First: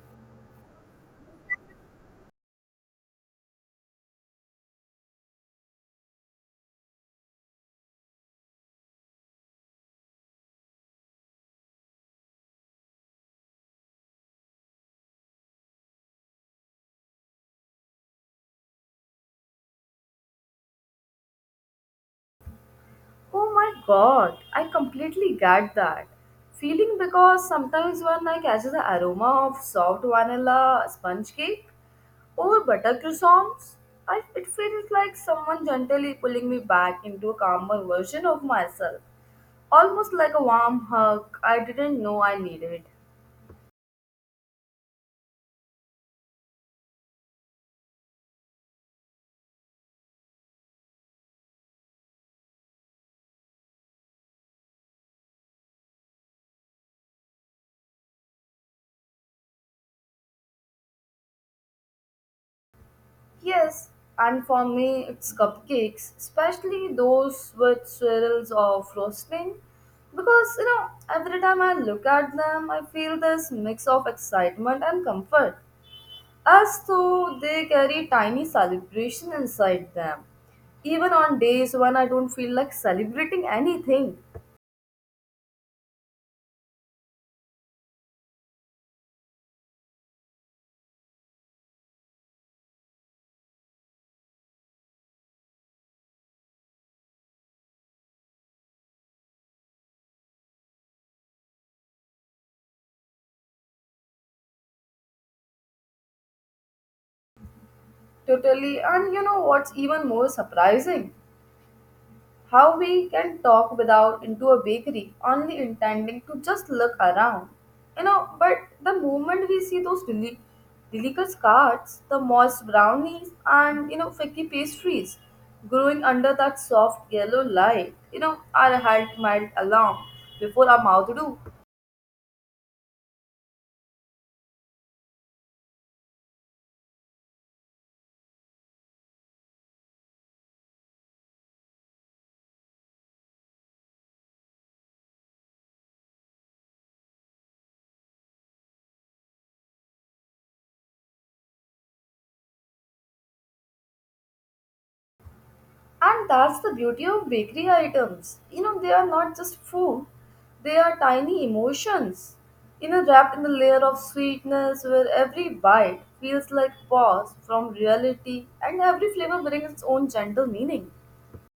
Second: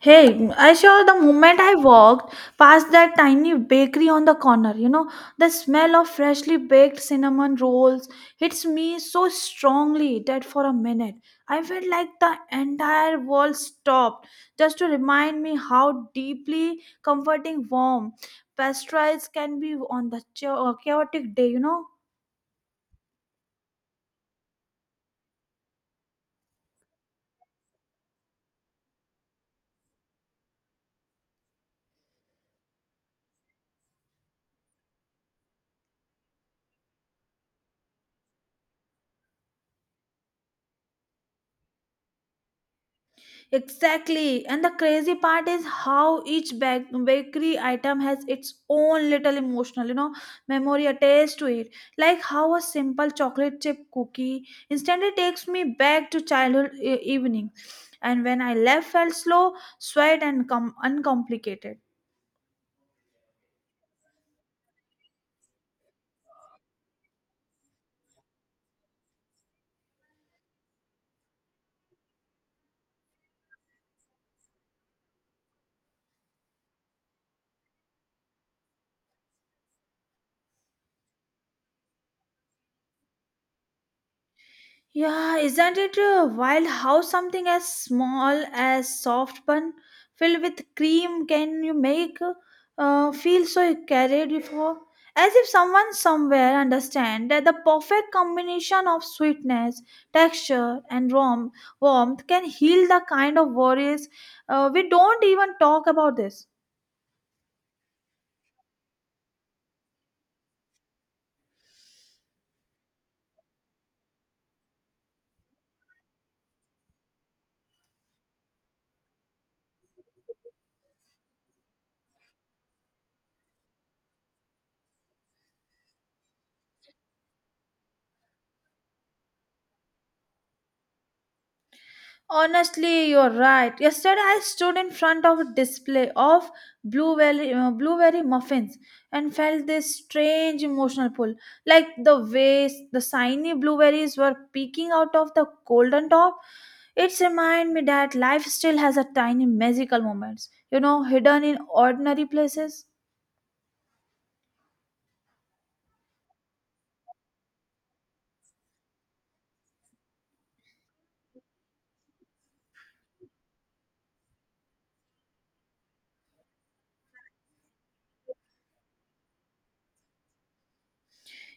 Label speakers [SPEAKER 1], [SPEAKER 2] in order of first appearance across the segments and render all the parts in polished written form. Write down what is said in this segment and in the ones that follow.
[SPEAKER 1] Hey, I sure the moment I walked past that tiny bakery on the corner, you know, the smell of freshly baked cinnamon rolls hits me so strongly that for a minute I felt like the entire world stopped just to remind me how deeply comforting warm pastries can be on the chaotic day, you know.
[SPEAKER 2] Oh my god, I completely get that feeling because sometimes when I catch the aroma of soft vanilla sponge cake or butter croissants, it feels like someone gently pulling me back into a calmer version of myself, almost like a warm hug I didn't know I needed.
[SPEAKER 1] Exactly. And the crazy part is how each bakery item has its own little emotional, you know, memory attached to it. Like how a simple chocolate chip cookie instantly takes me back to childhood evening. And when I left felt slow, sweet and uncomplicated.
[SPEAKER 2] Yes, and for me it's cupcakes, especially those with swirls of frosting. Because every time I look at them, I feel this mix of excitement and comfort, as though they carry tiny celebration inside them. Even on days when I don't feel like celebrating anything,
[SPEAKER 1] Yeah, isn't it wild how something as small as soft bun filled with cream can you make feel so carried before? As if someone somewhere understand that the perfect combination of sweetness, texture, and warmth can heal the kind of worries we don't even talk about this.
[SPEAKER 2] totally. And you know what's even more surprising? How we can talk without into a bakery, only intending to just look around. But the moment we see those delicious carts, the moist brownies, and flaky pastries growing under that soft yellow light, our heart melt along before our mouth do.
[SPEAKER 1] Honestly, you're right. Yesterday, I stood in front of a display of blueberry muffins and felt this strange emotional pull. Like the way the shiny blueberries were peeking out of the golden top, it reminded me that life still has a tiny magical moments, you know, hidden in ordinary places.
[SPEAKER 2] And that's the beauty of bakery items. They are not just food, they are tiny emotions. Wrapped in a layer of sweetness where every bite feels like pause from reality and every flavor brings its own gentle meaning.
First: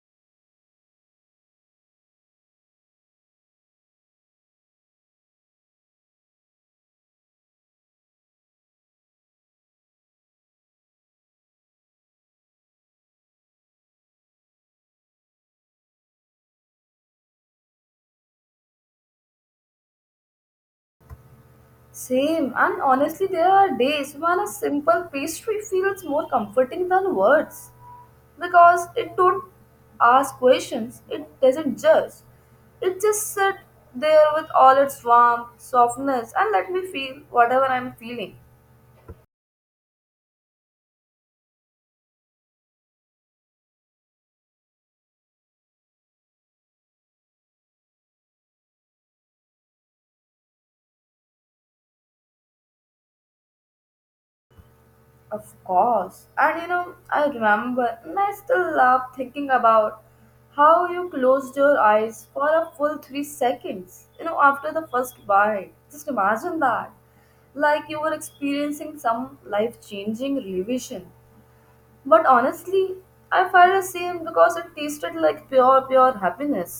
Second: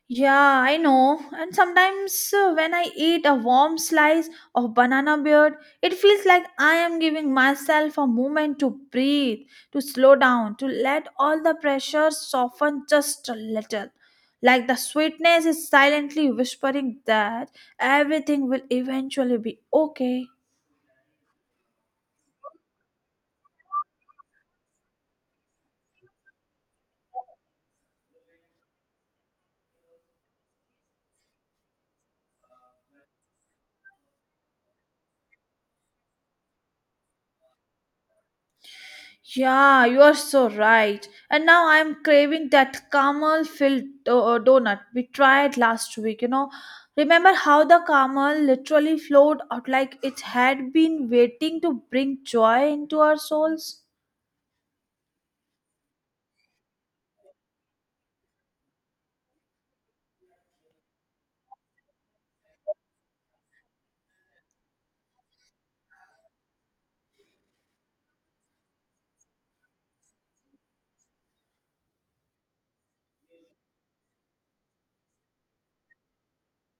[SPEAKER 1] Yeah, I know. And sometimes when I eat a warm slice of banana bread, it feels like I am giving myself a moment to breathe, to slow down, to let all the pressure soften just a little. Like the sweetness is silently whispering that everything will eventually be okay.
[SPEAKER 2] Same, and honestly, there are days when a simple pastry feels more comforting than words. Because it don't ask questions, it doesn't judge, it just sit there with all its warmth softness and let me feel whatever I'm feeling.
[SPEAKER 1] Yeah, you are so right. And now I'm craving that caramel filled donut we tried last week. You know, remember how the caramel literally flowed out like it had been waiting to bring joy into our souls?
[SPEAKER 2] Of course, and I remember and I still love thinking about how you closed your eyes for a full 3 seconds after the first bite, just imagine that, like you were experiencing some life changing revision. But honestly, I felt the same because it tasted like pure, pure happiness.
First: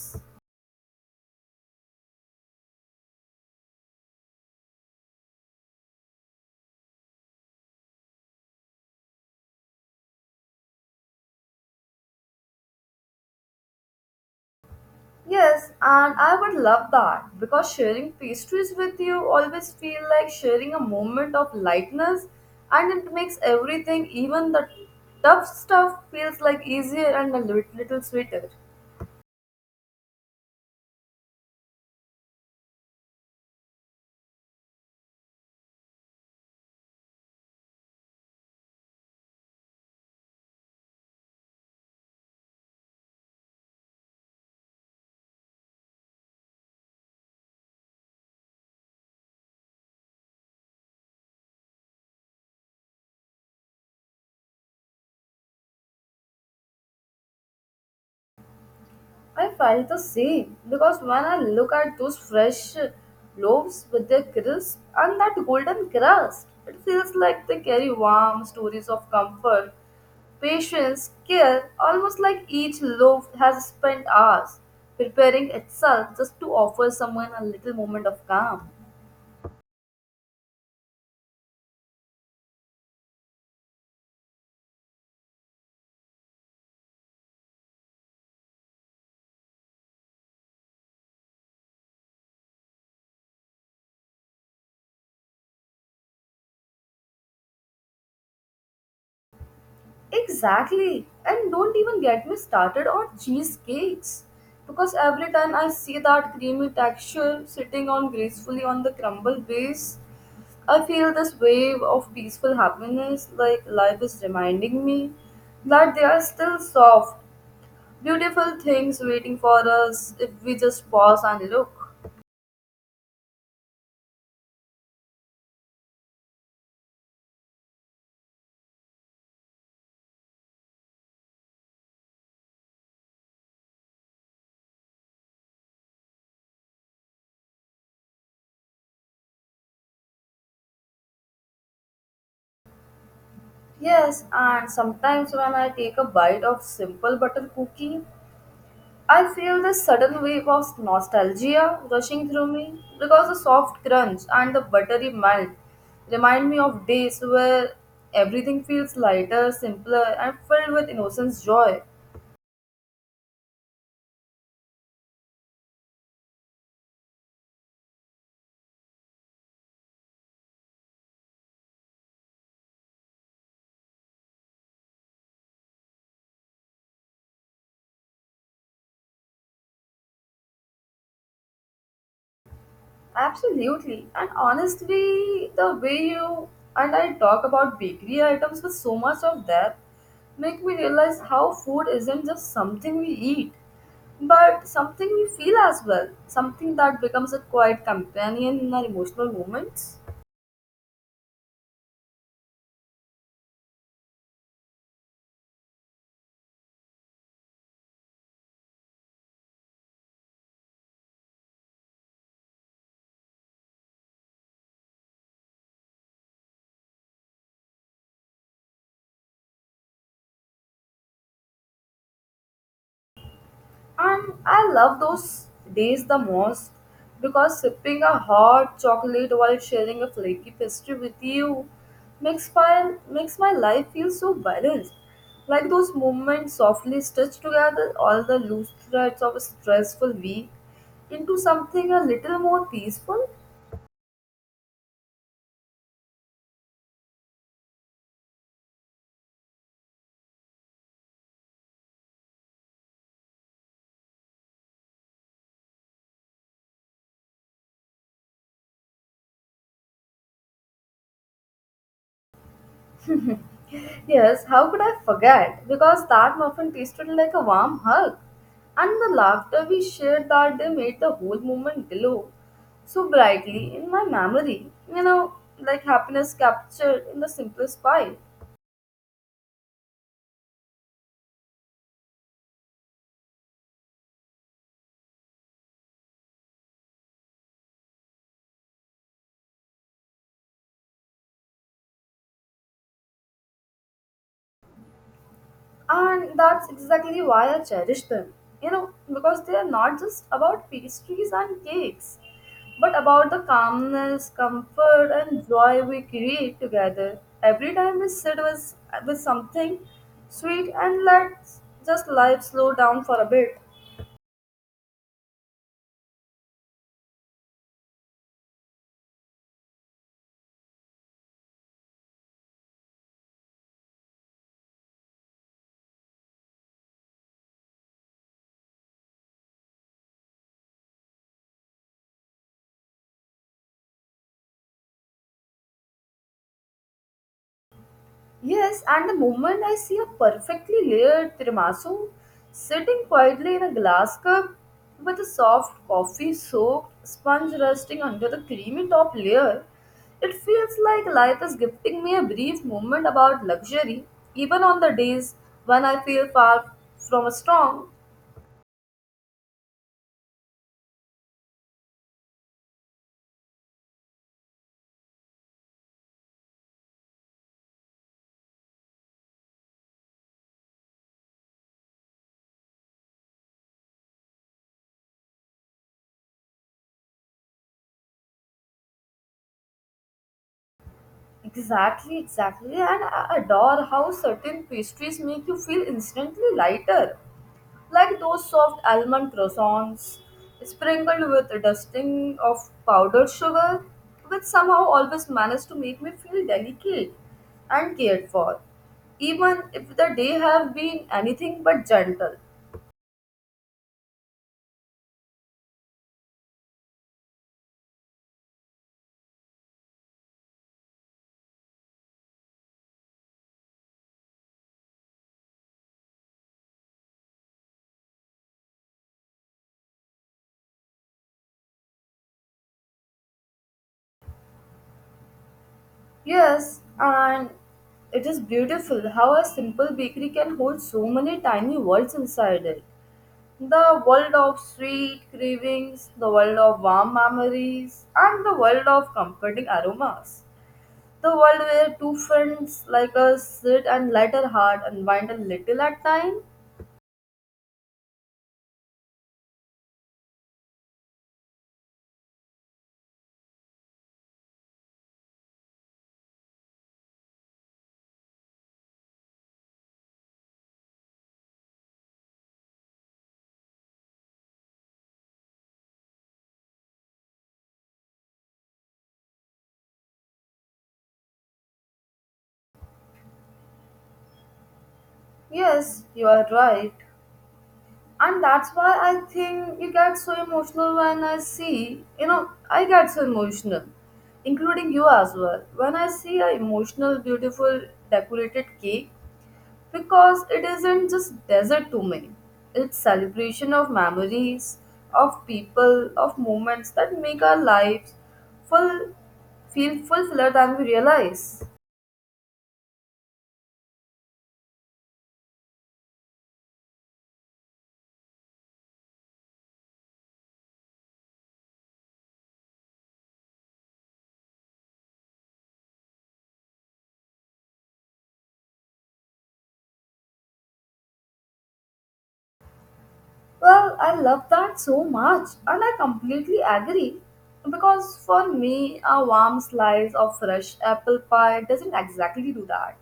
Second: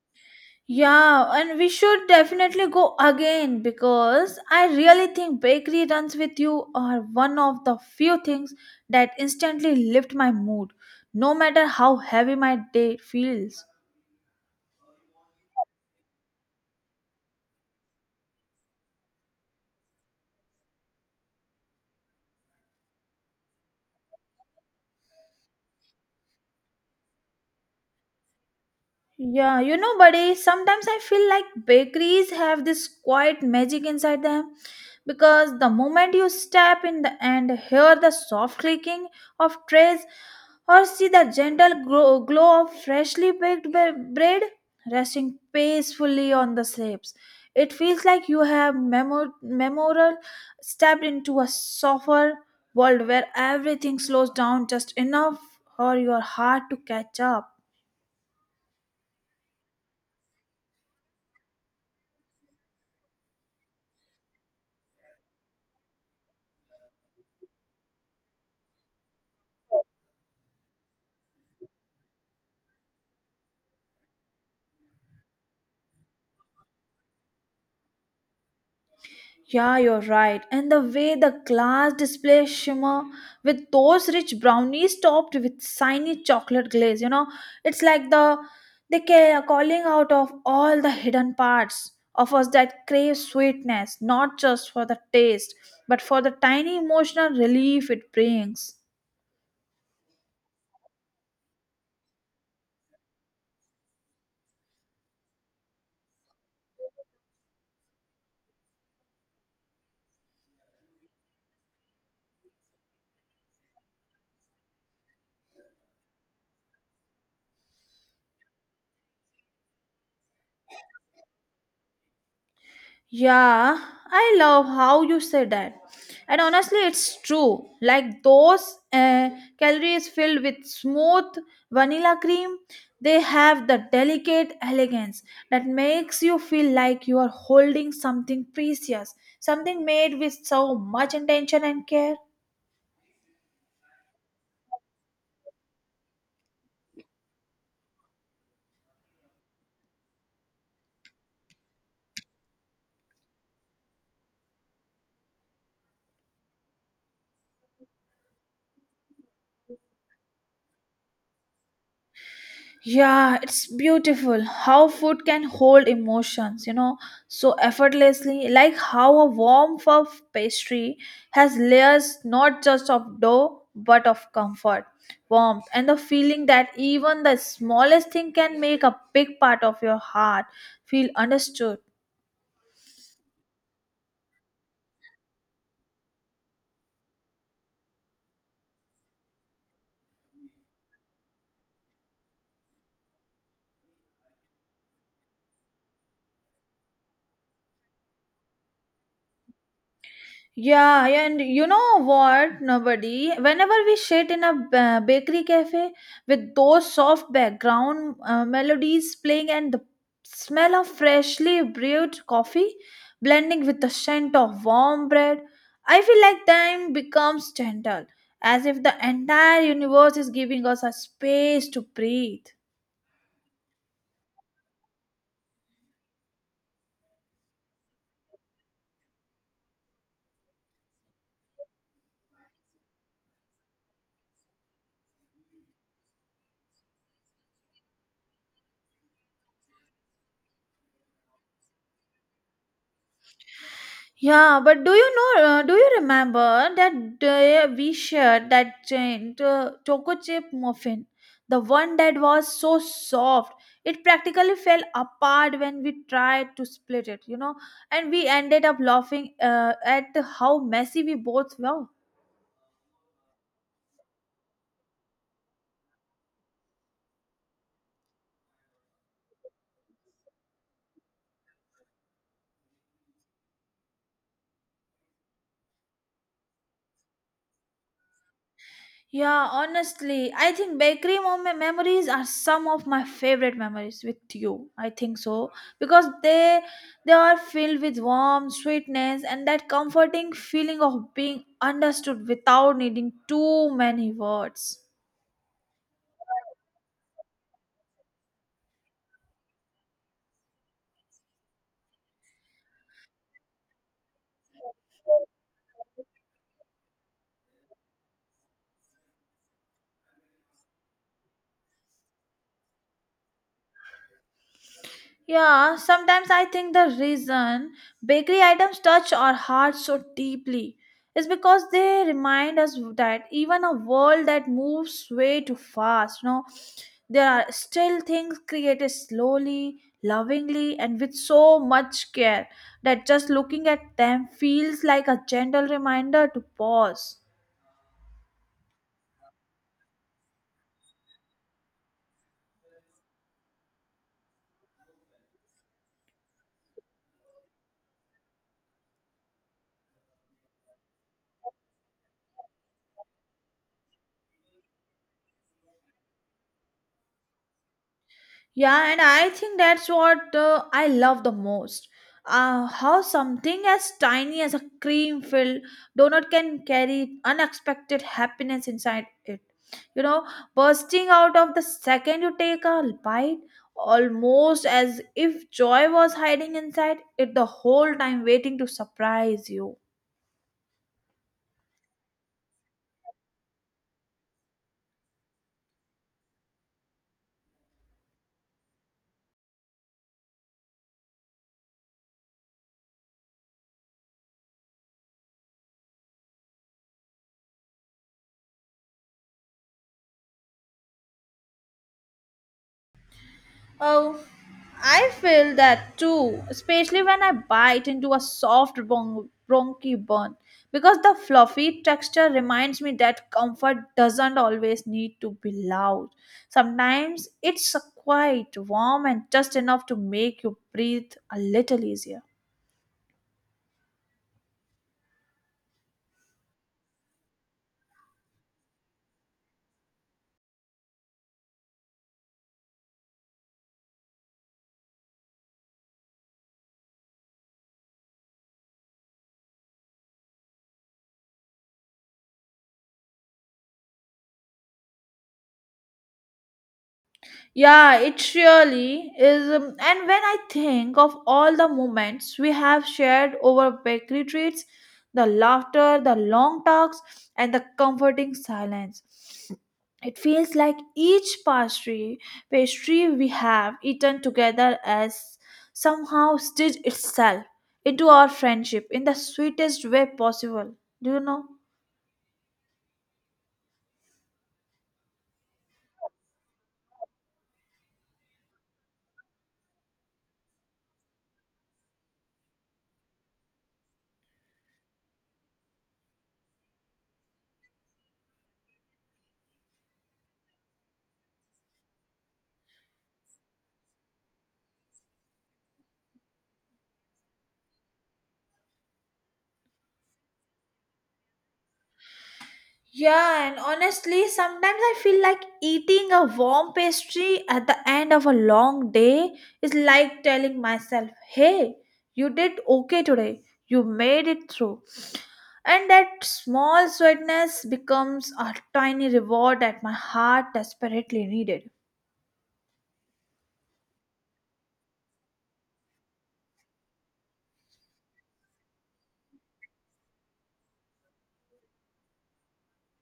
[SPEAKER 1] Yeah, and we should definitely go again because I really think bakery runs with you are one of the few things that instantly lift my mood, no matter how heavy my day feels.
[SPEAKER 2] Yes, and I would love that because sharing pastries with you always feel like sharing a moment of lightness and it makes everything, even the tough stuff, feels like easier and a little sweeter.
[SPEAKER 1] Yeah, you know, buddy, sometimes I feel like bakeries have this quiet magic inside them because the moment you step in the and hear the soft clicking of trays or see the gentle glow of freshly baked bread resting peacefully on the slabs, it feels like you have memorial stepped into a softer world where everything slows down just enough for your heart to catch up.
[SPEAKER 2] I felt the same because when I look at those fresh loaves with their crisp and that golden crust, it feels like they carry warm stories of comfort, patience, care, almost like each loaf has spent hours preparing itself just to offer someone a little moment of calm.
[SPEAKER 1] Yeah, you're right. And the way the glass display shimmer with those rich brownies topped with shiny chocolate glaze, you know, it's like the they calling out of all the hidden parts of us that crave sweetness, not just for the taste, but for the tiny emotional relief it brings.
[SPEAKER 2] Exactly. And don't even get me started on cheesecakes. Because every time I see that creamy texture sitting on gracefully on the crumble base, I feel this wave of peaceful happiness like life is reminding me that there are still soft, beautiful things waiting for us if we just pause and look.
[SPEAKER 1] Yeah, I love how you say that. And honestly, it's true. Like those calories filled with smooth vanilla cream, they have the delicate elegance that makes you feel like you are holding something precious, something made with so much intention and care.
[SPEAKER 2] Yes, and sometimes when I take a bite of simple butter cookie, I feel this sudden wave of nostalgia rushing through me because the soft crunch and the buttery melt remind me of days where everything feels lighter, simpler, and filled with innocence joy.
[SPEAKER 1] Yeah, it's beautiful how food can hold emotions, you know, so effortlessly. Like how a warm puff pastry has layers not just of dough but of comfort, warmth, and the feeling that even the smallest thing can make a big part of your heart feel understood.
[SPEAKER 2] Absolutely. And honestly, the way you and I talk about bakery items with so much of depth make me realize how food isn't just something we eat, but something we feel as well. Something that becomes a quiet companion in our emotional moments.
[SPEAKER 1] Yeah, and you know what, nobody. Whenever we sit in a bakery cafe with those soft background melodies playing and the smell of freshly brewed coffee blending with the scent of warm bread, I feel like time becomes gentle, as if the entire universe is giving us a space to breathe.
[SPEAKER 2] And I love those days the most because sipping a hot chocolate while sharing a flaky pastry with you makes my life feel so balanced. Like those moments softly stitch together all the loose threads of a stressful week into something a little more peaceful.
[SPEAKER 1] Yeah, but do you know? Do you remember that day we shared that giant choco chip muffin, the one that was so soft it practically fell apart when we tried to split it. You know, and we ended up laughing at how messy we both were.
[SPEAKER 2] Yes, how could I forget? Because that muffin tasted like a warm hug. And the laughter we shared that day made the whole moment glow so brightly in my memory. You know, like happiness captured in the simplest pie.
[SPEAKER 1] Yeah, honestly, I think bakery memories are some of my favorite memories with you. I think so because they are filled with warmth, sweetness and that comforting feeling of being understood without needing too many words.
[SPEAKER 2] And that's exactly why I cherish them. Because they are not just about pastries and cakes, but about the calmness, comfort, and joy we create together. Every time we sit with something sweet and let just life slow down for a bit.
[SPEAKER 1] Yeah, sometimes I think the reason bakery items touch our hearts so deeply is because they remind us that even a world that moves way too fast, you know, there are still things created slowly, lovingly, and with so much care that just looking at them feels like a gentle reminder to pause.
[SPEAKER 2] Yes, and the moment I see a perfectly layered tiramisu sitting quietly in a glass cup with a soft coffee soaked sponge resting under the creamy top layer, it feels like life is gifting me a brief moment about luxury, even on the days when I feel far from a strong.
[SPEAKER 1] Yeah, and I think that's what I love the most. How something as tiny as a cream filled donut can carry unexpected happiness inside it. You know, bursting out of the second you take a bite, almost as if joy was hiding inside it the whole time, waiting to surprise you.
[SPEAKER 2] Exactly, exactly, and I adore how certain pastries make you feel instantly lighter like those soft almond croissants sprinkled with a dusting of powdered sugar, which somehow always managed to make me feel delicate and cared for, even if the day have been anything but gentle.
[SPEAKER 1] Oh, I feel that too, especially when I bite into a soft bronchi bun, because the fluffy texture reminds me that comfort doesn't always need to be loud. Sometimes it's quite warm, and just enough to make you breathe a little easier.
[SPEAKER 2] Yes, and it is beautiful how a simple bakery can hold so many tiny worlds inside it. The world of sweet cravings, the world of warm memories, and the world of comforting aromas. The world where two friends like us sit and let our heart unwind a little at time?
[SPEAKER 1] Yeah, it really is. And when I think of all the moments we have shared over bakery treats, the laughter, the long talks, and the comforting silence, it feels like each pastry we have eaten together has somehow stitched itself into our friendship in the sweetest way possible. Do you know?
[SPEAKER 2] Yes, you are right. And that's why I think you get so emotional when I see, I get so emotional, including you as well. When I see a emotional, beautiful, decorated cake, because it isn't just desert to me, it's celebration of memories of people of moments that make our lives full feel fuller than we realize.
[SPEAKER 1] Yeah, and honestly, sometimes I feel like eating a warm pastry at the end of a long day is like telling myself, hey, you did okay today, you made it through. And that small sweetness becomes a tiny reward that my heart desperately needed.
[SPEAKER 2] Well, I love that so much and I completely agree because for me a warm slice of fresh apple pie doesn't exactly do that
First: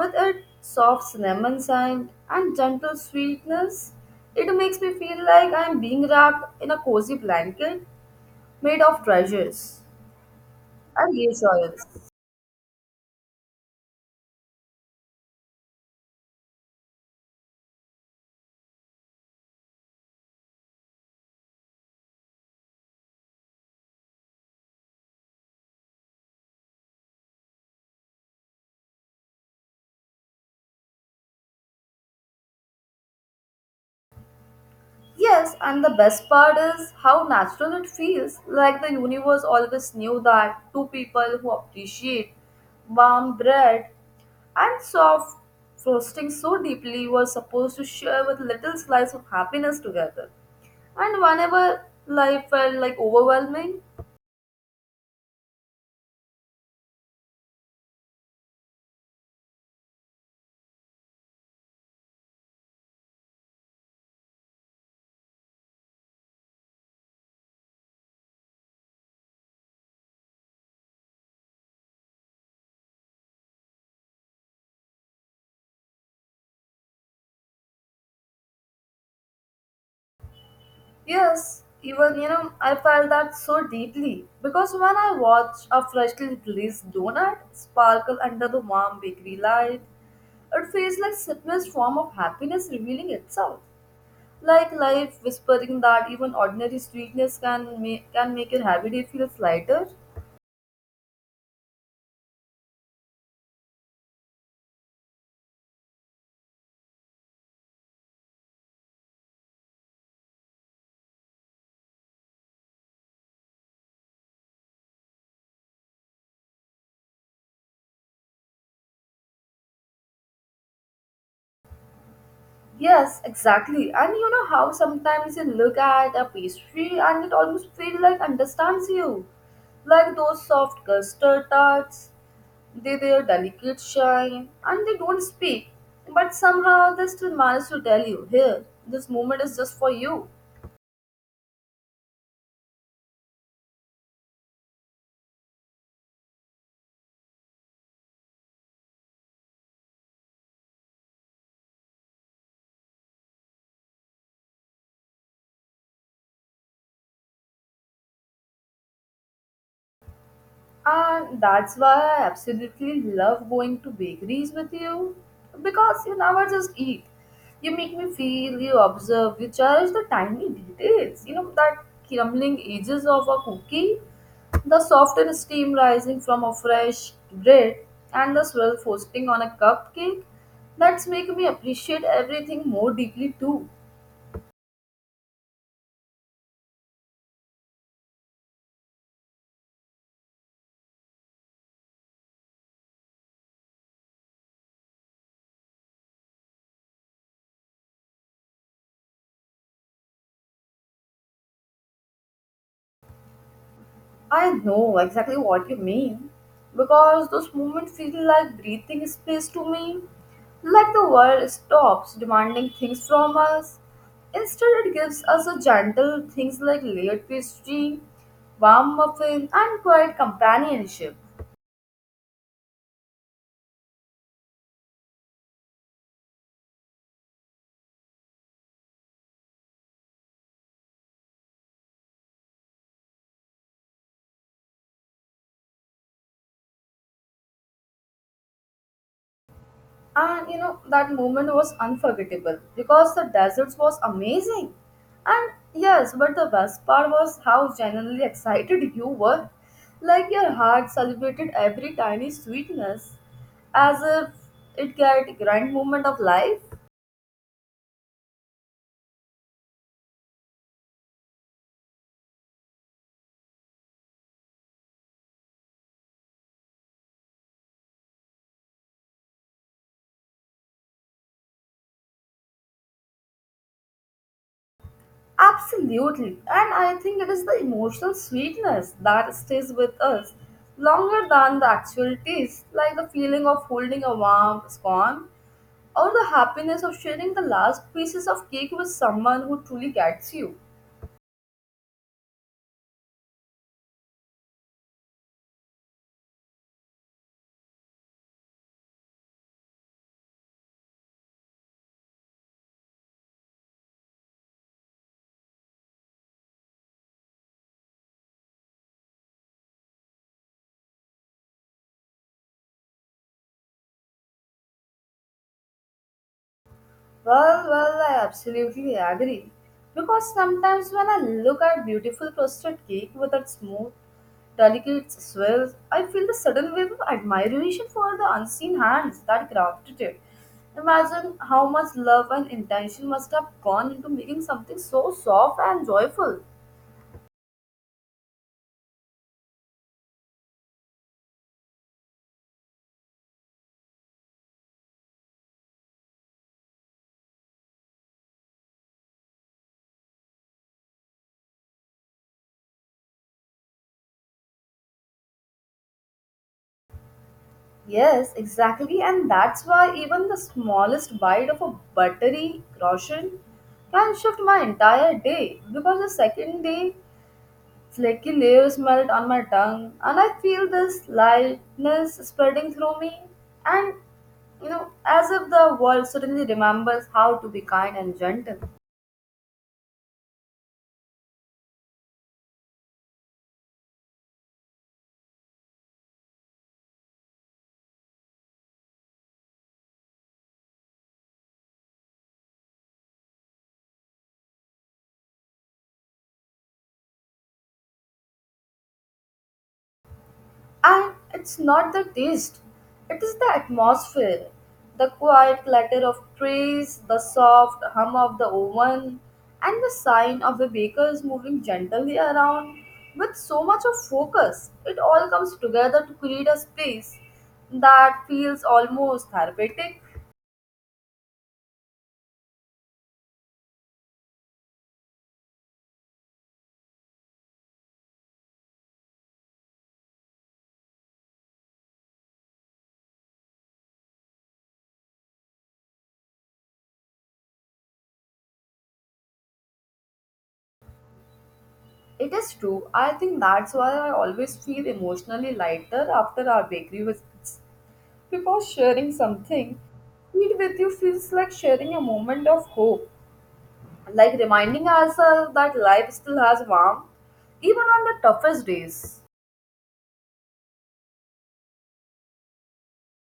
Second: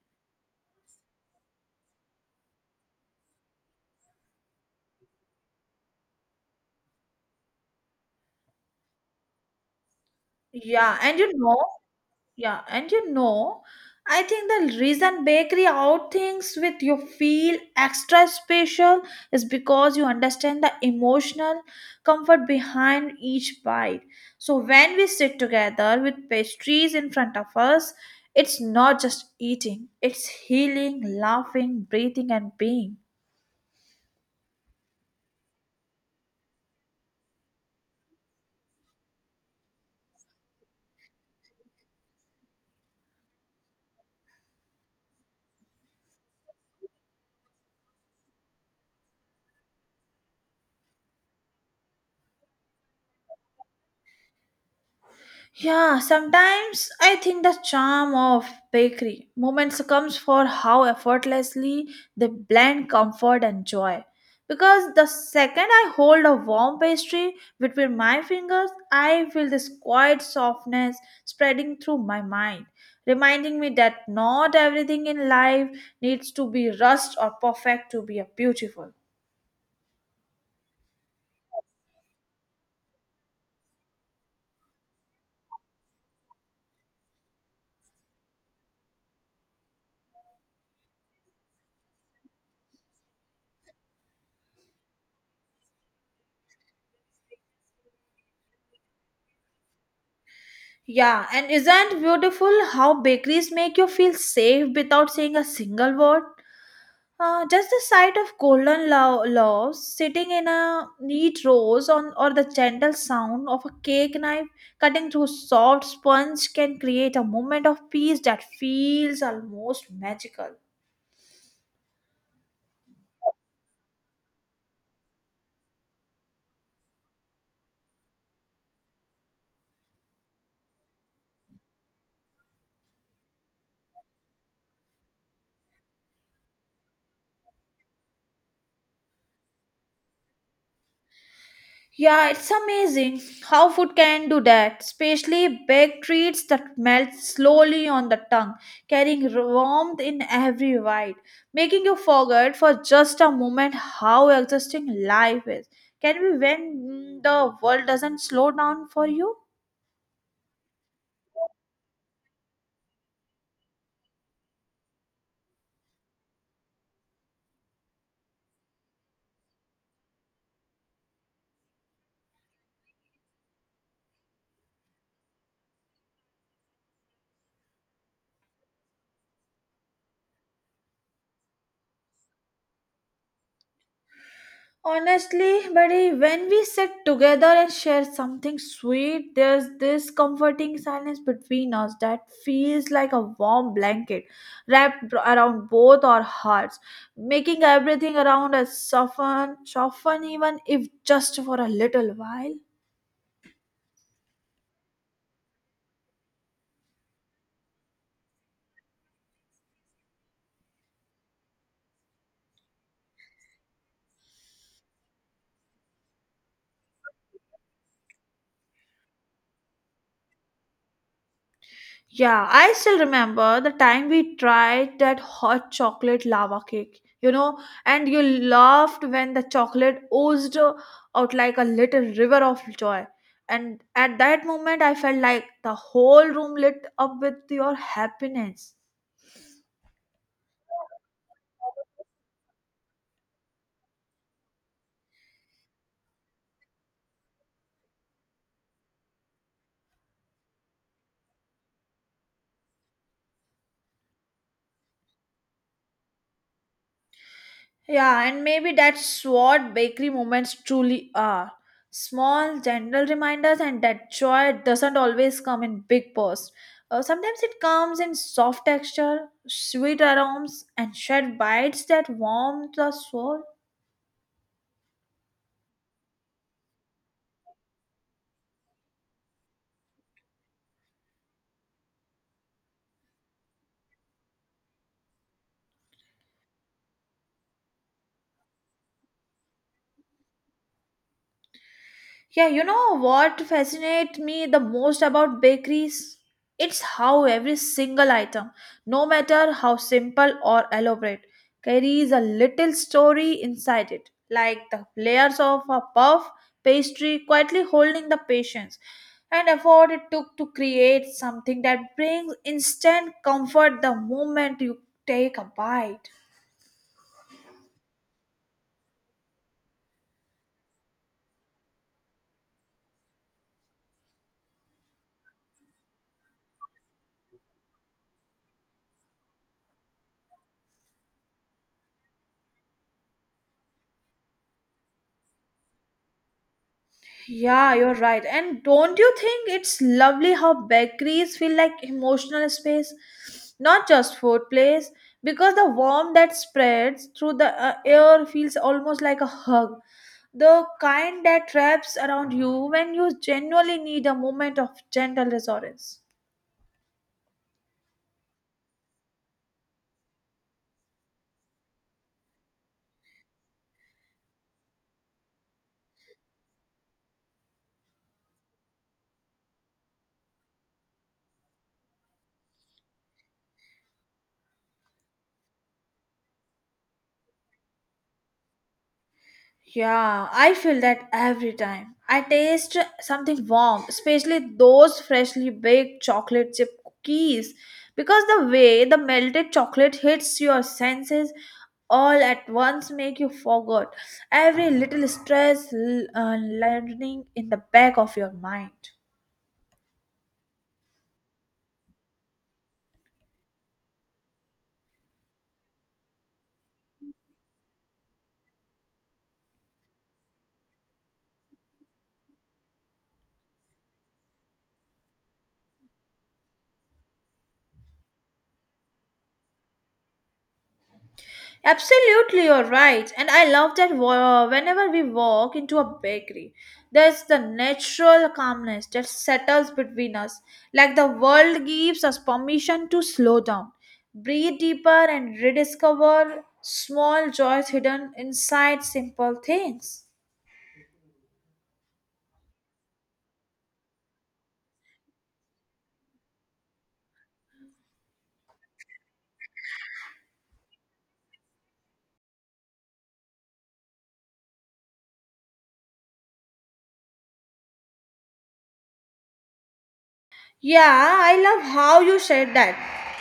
[SPEAKER 2] with its soft cinnamon scent and gentle sweetness. It makes me feel like I'm being wrapped in a cozy blanket made of treasures
[SPEAKER 1] Yeah,
[SPEAKER 2] and
[SPEAKER 1] and you know,
[SPEAKER 2] reassurance.
[SPEAKER 1] Yeah, and you know, I think the reason bakery out things with you feel extra special is because you understand the emotional comfort behind each bite. So when we sit together with pastries in front of us, it's not just eating, it's healing, laughing, breathing, and being.
[SPEAKER 2] Yes, and the best part is how natural it feels, like the universe always knew that two people who appreciate warm bread and soft frosting so deeply were supposed to share with little slice of happiness together. And whenever life felt like overwhelming,
[SPEAKER 1] Yeah, sometimes I think the charm of bakery moments comes for how effortlessly they blend comfort and joy. Because the second I hold a warm pastry between my fingers, I feel this quiet softness spreading through my mind, reminding me that not everything in life needs to be rushed or perfect to be a beautiful.
[SPEAKER 2] yes, even I felt that so deeply because when I watch a freshly released donut sparkle under the warm bakery light, it feels like simplest form of happiness revealing itself. Like life whispering that even ordinary sweetness can make your heavy day feel lighter.
[SPEAKER 1] Yeah, and isn't beautiful how bakeries make you feel safe without saying a single word? Just the sight of golden loaves sitting in a neat rows on, or the gentle sound of a cake knife cutting through soft sponge can create a moment of peace that feels almost magical.
[SPEAKER 2] Yes, exactly. And you know how sometimes you look at a pastry and it almost feels like understands you. Like those soft custard tarts, they their delicate shine and they don't speak. But somehow they still manage to tell you, here, this moment is just for you.
[SPEAKER 1] Yeah, it's amazing how food can do that, especially baked treats that melt slowly on the tongue, carrying warmth in every bite, making you forget for just a moment how exhausting life is. Can we when the world doesn't slow down for you?
[SPEAKER 2] And that's why I absolutely love going to bakeries with you because you never just eat. You make me feel, you observe, you cherish the tiny details. That crumbling edges of a cookie, the soft and steam rising from a fresh bread, and the swirl frosting on a cupcake. That's make me appreciate everything more deeply too.
[SPEAKER 1] Honestly, buddy, when we sit together and share something sweet, there's this comforting silence between us that feels like a warm blanket wrapped around both our hearts, making everything around us soften even if just for a little while.
[SPEAKER 2] I know exactly what you mean because those moments feel like breathing space to me. Like the world stops demanding things from us. Instead, it gives us a gentle things like layered pastry, warm muffin, and quiet companionship.
[SPEAKER 1] Yeah, I still remember the time we tried that hot chocolate lava cake, you know, and you laughed when the chocolate oozed out like a little river of joy. And at that moment, I felt like the whole room lit up with your happiness.
[SPEAKER 2] And that moment was unforgettable because the desert was amazing and yes but the best part was how genuinely excited you were, like your heart celebrated every tiny sweetness as if it got grand moment of life.
[SPEAKER 1] Yeah, and maybe that's what bakery moments truly are. Small, gentle reminders, and that joy doesn't always come in big bursts. Sometimes it comes in soft texture, sweet aromas, and shared bites that warm the soul.
[SPEAKER 2] Absolutely. And I think it is the emotional sweetness that stays with us longer than the actual taste, like the feeling of holding a warm scone or the happiness of sharing the last pieces of cake with someone who truly gets you.
[SPEAKER 1] Yeah, you know what fascinates me the most about bakeries? It's how every single item, no matter how simple or elaborate, carries a little story inside it, like the layers of a puff pastry quietly holding the patience and effort it took to create something that brings instant comfort the moment you take a bite.
[SPEAKER 2] Well, I absolutely agree. Because sometimes when I look at beautiful crusted cake with its smooth, delicate swirls, I feel the sudden wave of admiration for the unseen hands that crafted it. Imagine how much love and intention must have gone into making something so soft and joyful.
[SPEAKER 1] Yeah, you're right. And don't you think it's lovely how bakeries feel like emotional space, not just food place? Because the warmth that spreads through the air feels almost like a hug, the kind that wraps around you when you genuinely need a moment of gentle reassurance.
[SPEAKER 2] Yes, exactly, and that's why even the smallest bite of a buttery croissant can shift my entire day because the second day flaky leaves melt on my tongue, and I feel this lightness spreading through me. And as if the world suddenly remembers how to be kind and gentle.
[SPEAKER 1] Yeah, I feel that every time. I taste something warm, especially those freshly baked chocolate chip cookies, because the way the melted chocolate hits your senses all at once make you forget every little stress learning in the back of your mind.
[SPEAKER 2] And it's not the taste, it is the atmosphere. The quiet clatter of trays, the soft hum of the oven, and the sign of the bakers moving gently around with so much of focus. It all comes together to create a space that feels almost therapeutic.
[SPEAKER 1] Absolutely, you're right. And I love that whenever we walk into a bakery, there's the natural calmness that settles between us. Like the world gives us permission to slow down, breathe deeper, and rediscover small joys hidden inside simple things.
[SPEAKER 2] It is true. I think that's why I always feel emotionally lighter after our bakery visits. Because sharing something sweet with you feels like sharing a moment of hope, like reminding ourselves that life still has warmth, even on the toughest days.
[SPEAKER 1] Yeah, I love how you said that.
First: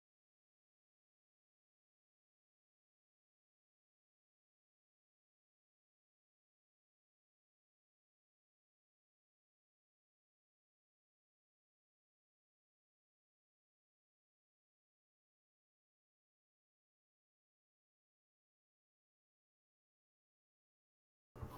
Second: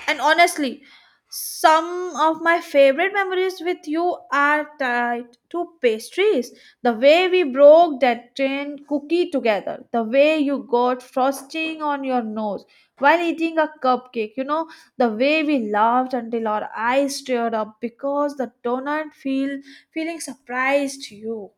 [SPEAKER 1] And honestly, some of my favorite memories with you are tied to pastries. The way we broke that tin cookie together, the way you got frosting on your nose while eating a cupcake, you know, the way we laughed until our eyes teared up because the donut feeling surprised you.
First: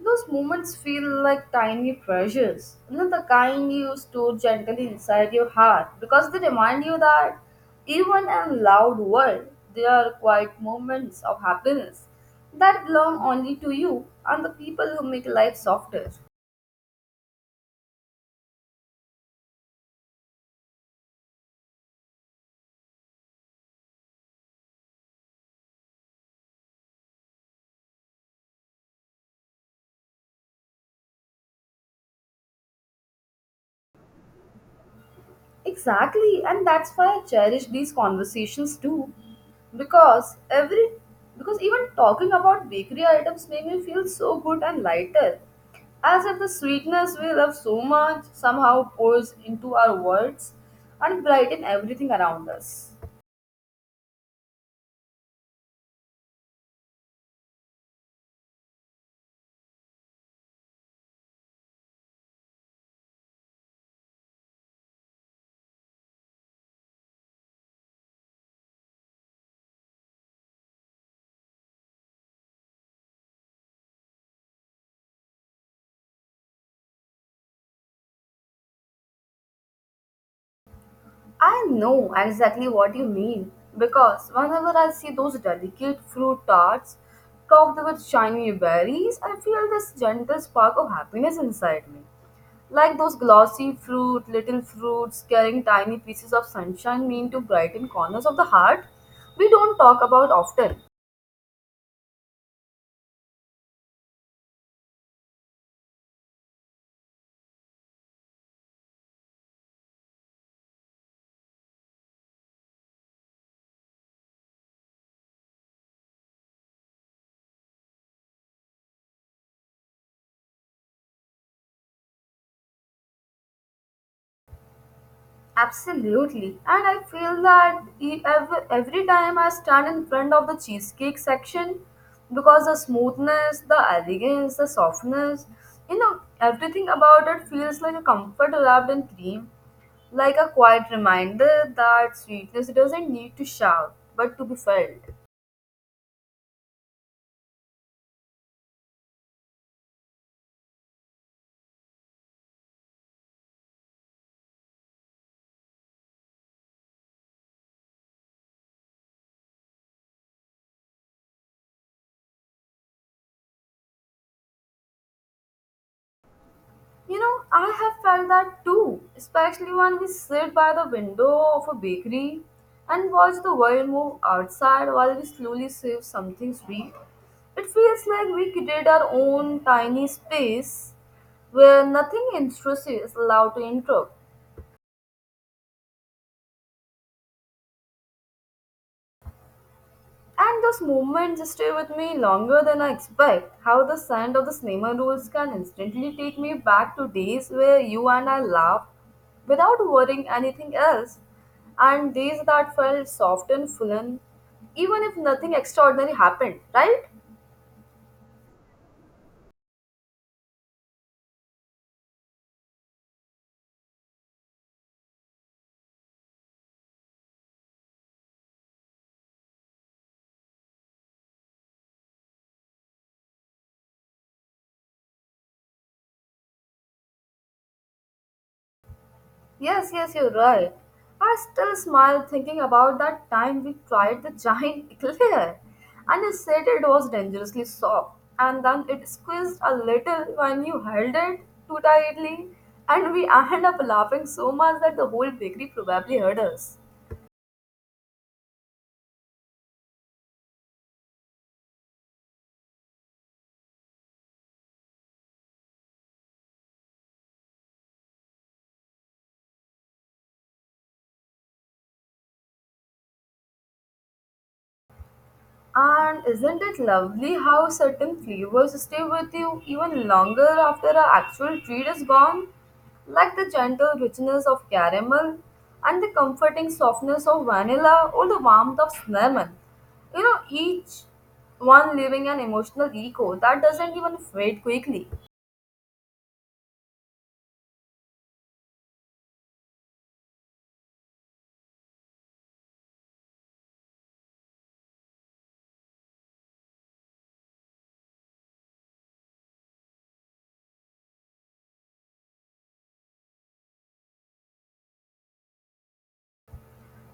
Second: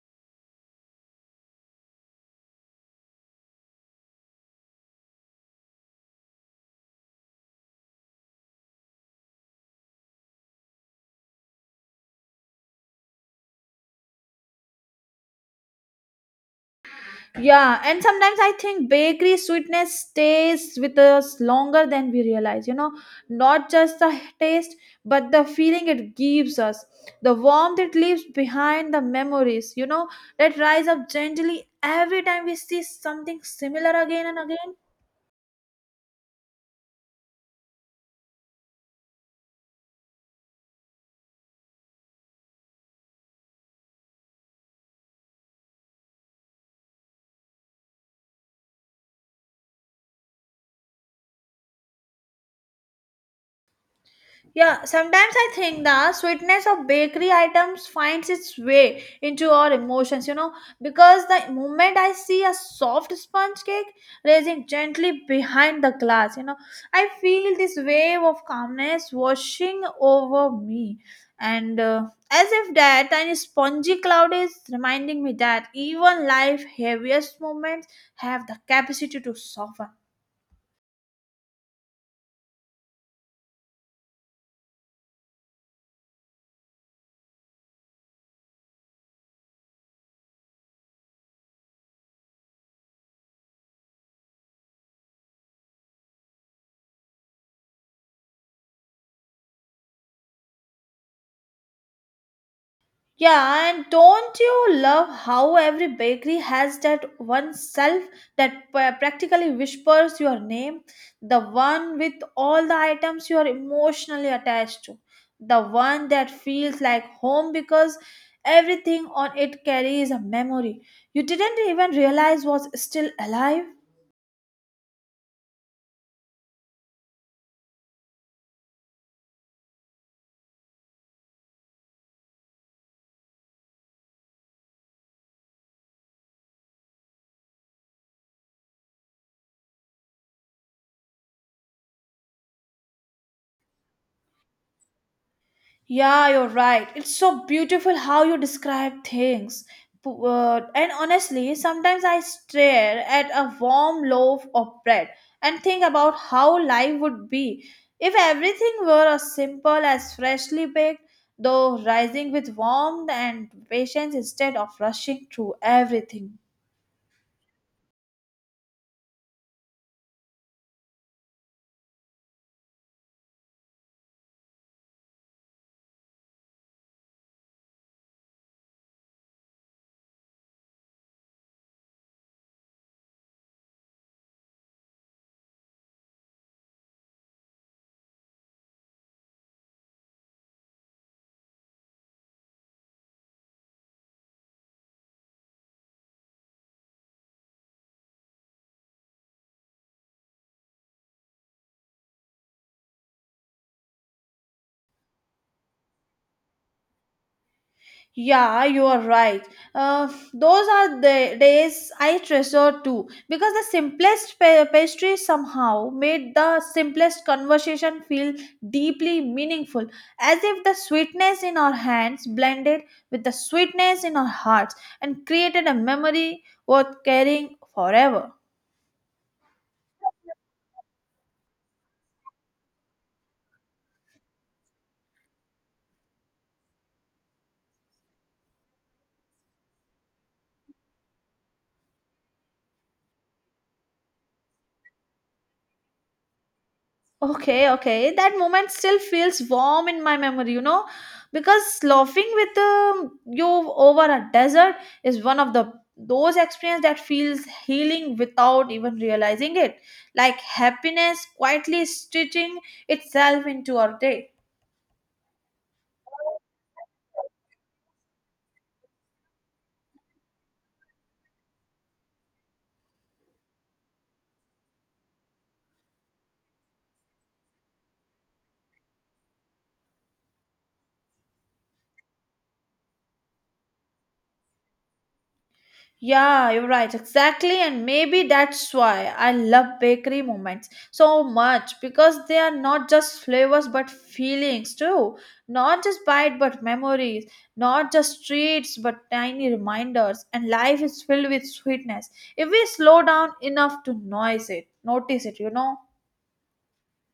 [SPEAKER 2] Those moments feel like tiny treasures, the kind you store gently inside your heart, because they remind you that even in loud world, there are quiet moments of happiness that belong only to you and the people who make life softer.
[SPEAKER 1] Yeah, and sometimes I think bakery sweetness stays with us longer than we realize. You know, not just the taste, but the feeling it gives us, the warmth it leaves behind, the memories, you know, that rise up gently every time we see something similar again and again.
[SPEAKER 2] Exactly, and that's why I cherish these conversations too. Because every because even talking about bakery items make me feel so good and lighter. As if the sweetness we love so much somehow pours into our words and brighten everything around us.
[SPEAKER 1] Yeah, sometimes I think the sweetness of bakery items finds its way into our emotions, you know, because the moment I see a soft sponge cake raising gently behind the glass, you know, I feel this wave of calmness washing over me. And As if that tiny spongy cloud is reminding me that even life heaviest moments have the capacity to soften.
[SPEAKER 2] I know exactly what you mean because whenever I see those delicate fruit tarts topped with shiny berries, I feel this gentle spark of happiness inside me. Like those glossy fruit, little fruits carrying tiny pieces of sunshine mean to brighten corners of the heart we don't talk about often.
[SPEAKER 1] Yeah, and don't you love how every bakery has that one shelf that practically whispers your name? The one with all the items you are emotionally attached to. The one that feels like home because everything on it carries a memory you didn't even realize was still alive.
[SPEAKER 2] Absolutely. And I feel that every time I stand in front of the cheesecake section, because the smoothness, the elegance, the softness, you know, everything about it feels like a comfort wrapped in cream, like a quiet reminder that sweetness doesn't need to shout, but to be felt.
[SPEAKER 1] Yeah, you're right. It's so beautiful how you describe things. And honestly, sometimes I stare at a warm loaf of bread and think about how life would be if everything were as simple as freshly baked, though rising with warmth and patience instead of rushing through everything.
[SPEAKER 2] You know, I have felt that too, especially when we sit by the window of a bakery and watch the world move outside while we slowly save something sweet. It feels like we create our own tiny space where nothing intrusive is allowed to interrupt. And those moments stay with me longer than I expect. How the sound of the cinema rolls can instantly take me back to days where you and I laughed without worrying anything else, and days that felt soft and full, and even if nothing extraordinary happened, right?
[SPEAKER 1] Yeah, you are right. Uh, those are the days I treasure too because the simplest pastry somehow made the simplest conversation feel deeply meaningful, as if the sweetness in our hands blended with the sweetness in our hearts and created a memory worth carrying forever.
[SPEAKER 2] Yes, yes, you're right. I still smile thinking about that time we tried the giant eclair. And you said it was dangerously soft, and then it squeezed a little when you held it too tightly, and we ended up laughing so much that the whole bakery probably heard us.
[SPEAKER 1] Okay, okay. That moment still feels warm in my memory, you know, because laughing with you over a desert is one of the those experience that feels healing without even realizing it, like happiness quietly stitching itself into our day.
[SPEAKER 2] And isn't it lovely how certain flavors stay with you even longer after our actual treat is gone? Like the gentle richness of caramel and the comforting softness of vanilla or the warmth of cinnamon. You know, each one leaving an emotional echo that doesn't even fade quickly.
[SPEAKER 1] Yeah, you're right. Exactly. And maybe that's why I love bakery moments so much because they are not just flavors but feelings too. Not just bite but memories. Not just treats but tiny reminders. And life is filled with sweetness if we slow down enough to notice it. Notice it, you know.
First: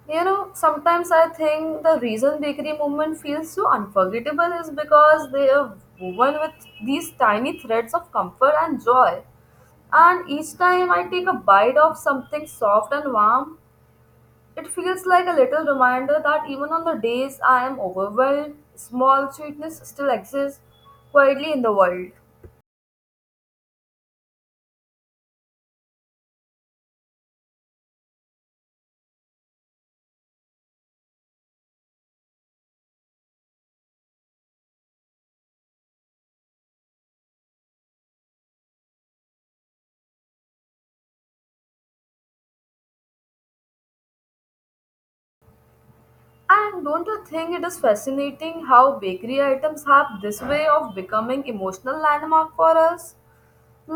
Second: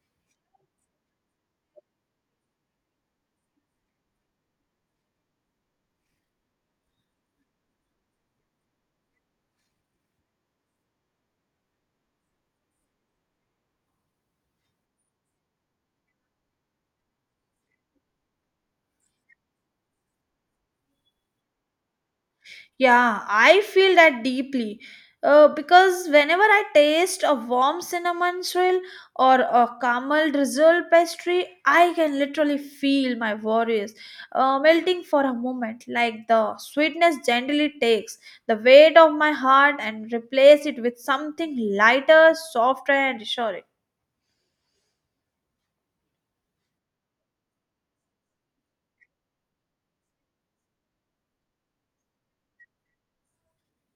[SPEAKER 2] You know, sometimes I think the reason bakery movement feels so unforgettable is because they are woven with these tiny threads of comfort and joy. And each time I take a bite of something soft and warm, it feels like a little reminder that even on the days I am overwhelmed, small sweetness still exists quietly in the world.
[SPEAKER 1] Yeah, I feel that deeply. Because whenever I taste a warm cinnamon swirl or a caramel drizzle pastry, I can literally feel my worries melting for a moment. Like the sweetness gently takes the weight of my heart and replace it with something lighter, softer, and reassuring.
[SPEAKER 2] And don't you think it is fascinating how bakery items have this way of becoming emotional landmark for us?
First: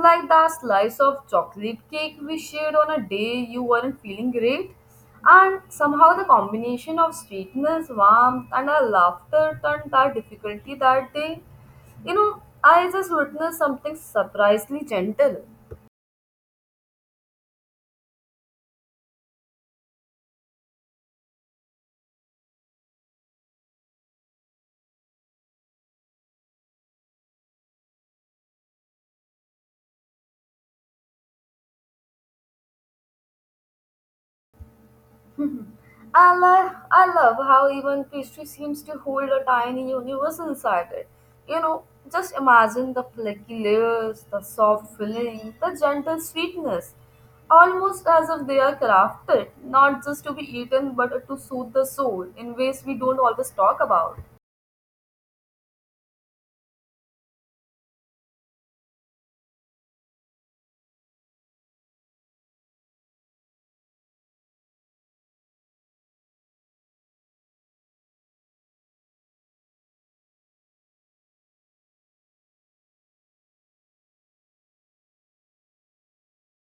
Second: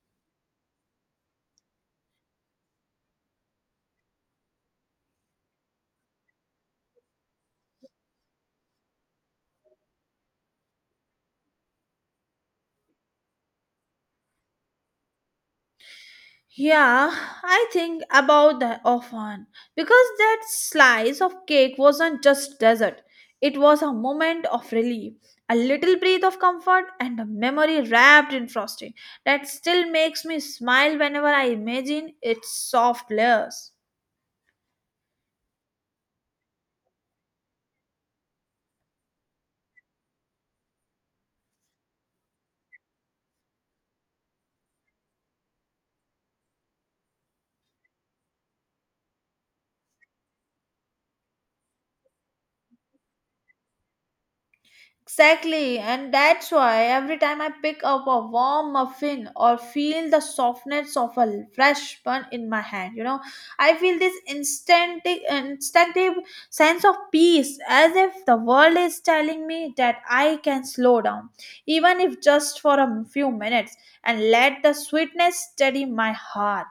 [SPEAKER 2] Like that slice of chocolate cake we shared on a day you weren't feeling great. And somehow the combination of sweetness, warmth, and our laughter turned that difficulty that day. You know, I just witnessed something surprisingly gentle.
[SPEAKER 1] Yeah, I think about that often because that slice of cake wasn't just dessert. It was a moment of relief, a little breath of comfort, and a memory wrapped in frosting that still makes me smile whenever I imagine its soft layers.
[SPEAKER 2] I love how even pastry seems to hold a tiny universe inside it. You know, just imagine the flaky layers, the soft filling, the gentle sweetness, almost as if they are crafted, not just to be eaten but to soothe the soul in ways we don't always talk about.
[SPEAKER 1] Exactly, and that's why every time I pick up a warm muffin or feel the softness of a fresh bun in my hand, you know, I feel this instant, instinctive sense of peace as if the world is telling me that I can slow down, even if just for a few minutes, and let the sweetness steady my heart.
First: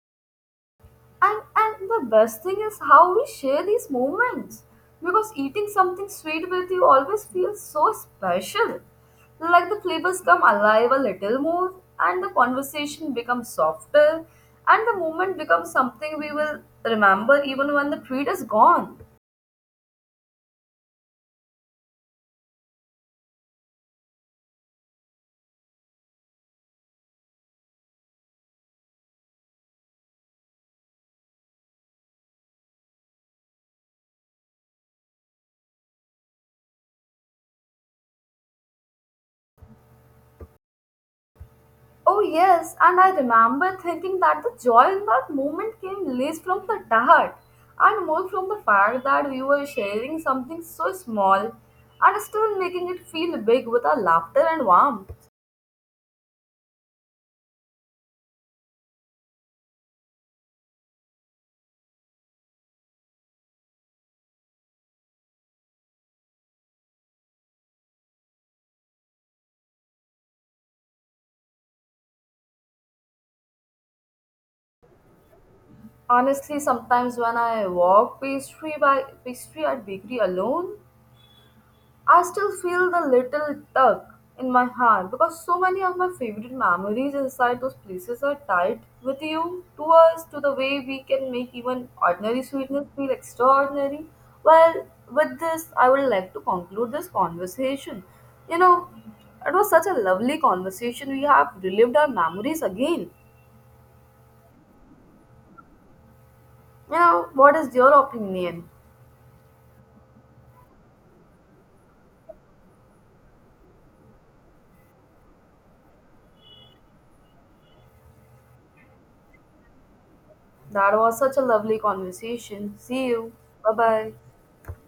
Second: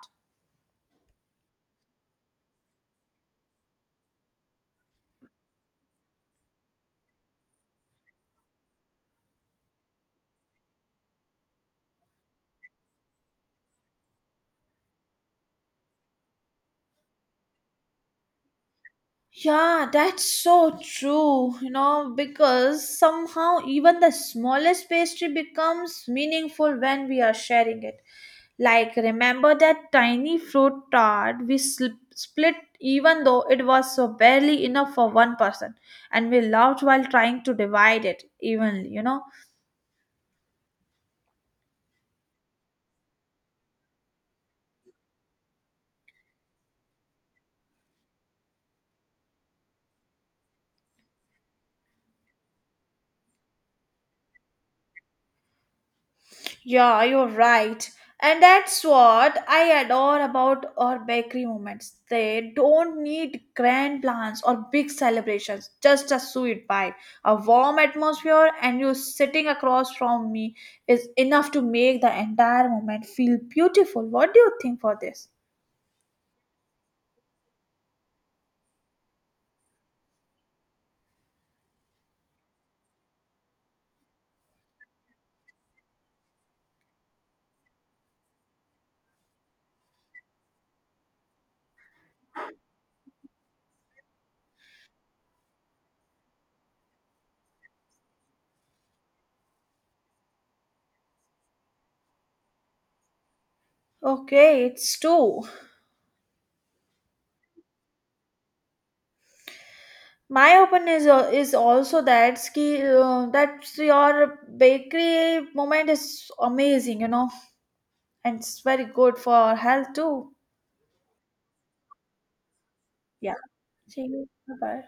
[SPEAKER 2] And the best thing is how we share these moments. Because eating something sweet with you always feels so special. Like the flavors come alive a little more and the conversation becomes softer and the moment becomes something we will remember even when the treat is gone.
[SPEAKER 1] Yeah, that's so true, you know, because somehow even the smallest pastry becomes meaningful when we are sharing it. Like, remember that tiny fruit tart we split even though it was so barely enough for one person, and we laughed while trying to divide it evenly, you know.
[SPEAKER 2] Oh, yes, and I remember thinking that the joy in that moment came less from the heart and more from the fact that we were sharing something so small and still making it feel big with our laughter and warmth.
[SPEAKER 1] Yeah, you're right. And that's what I adore about our bakery moments. They don't need grand plans or big celebrations, just a sweet pie, a warm atmosphere, and you sitting across from me is enough to make the entire moment feel beautiful. What do you think for this?
[SPEAKER 2] Honestly, sometimes when I walk pastry by pastry at bakery alone, I still feel the little tug in my heart because so many of my favorite memories inside those places are tied with you to us to the way we can make even ordinary sweetness feel extraordinary. Well, with this, I would like to conclude this conversation. You know, it was such a lovely conversation. We have relived our memories again.
[SPEAKER 1] Okay, it's two.
[SPEAKER 2] You know, what is your opinion?
[SPEAKER 1] My opinion is also that ski that your bakery moment is amazing, you know. And it's very good for health too.
[SPEAKER 2] That was such a lovely conversation. See you.
[SPEAKER 1] Yeah.
[SPEAKER 2] Bye
[SPEAKER 1] See
[SPEAKER 2] bye.
[SPEAKER 1] you. Bye bye.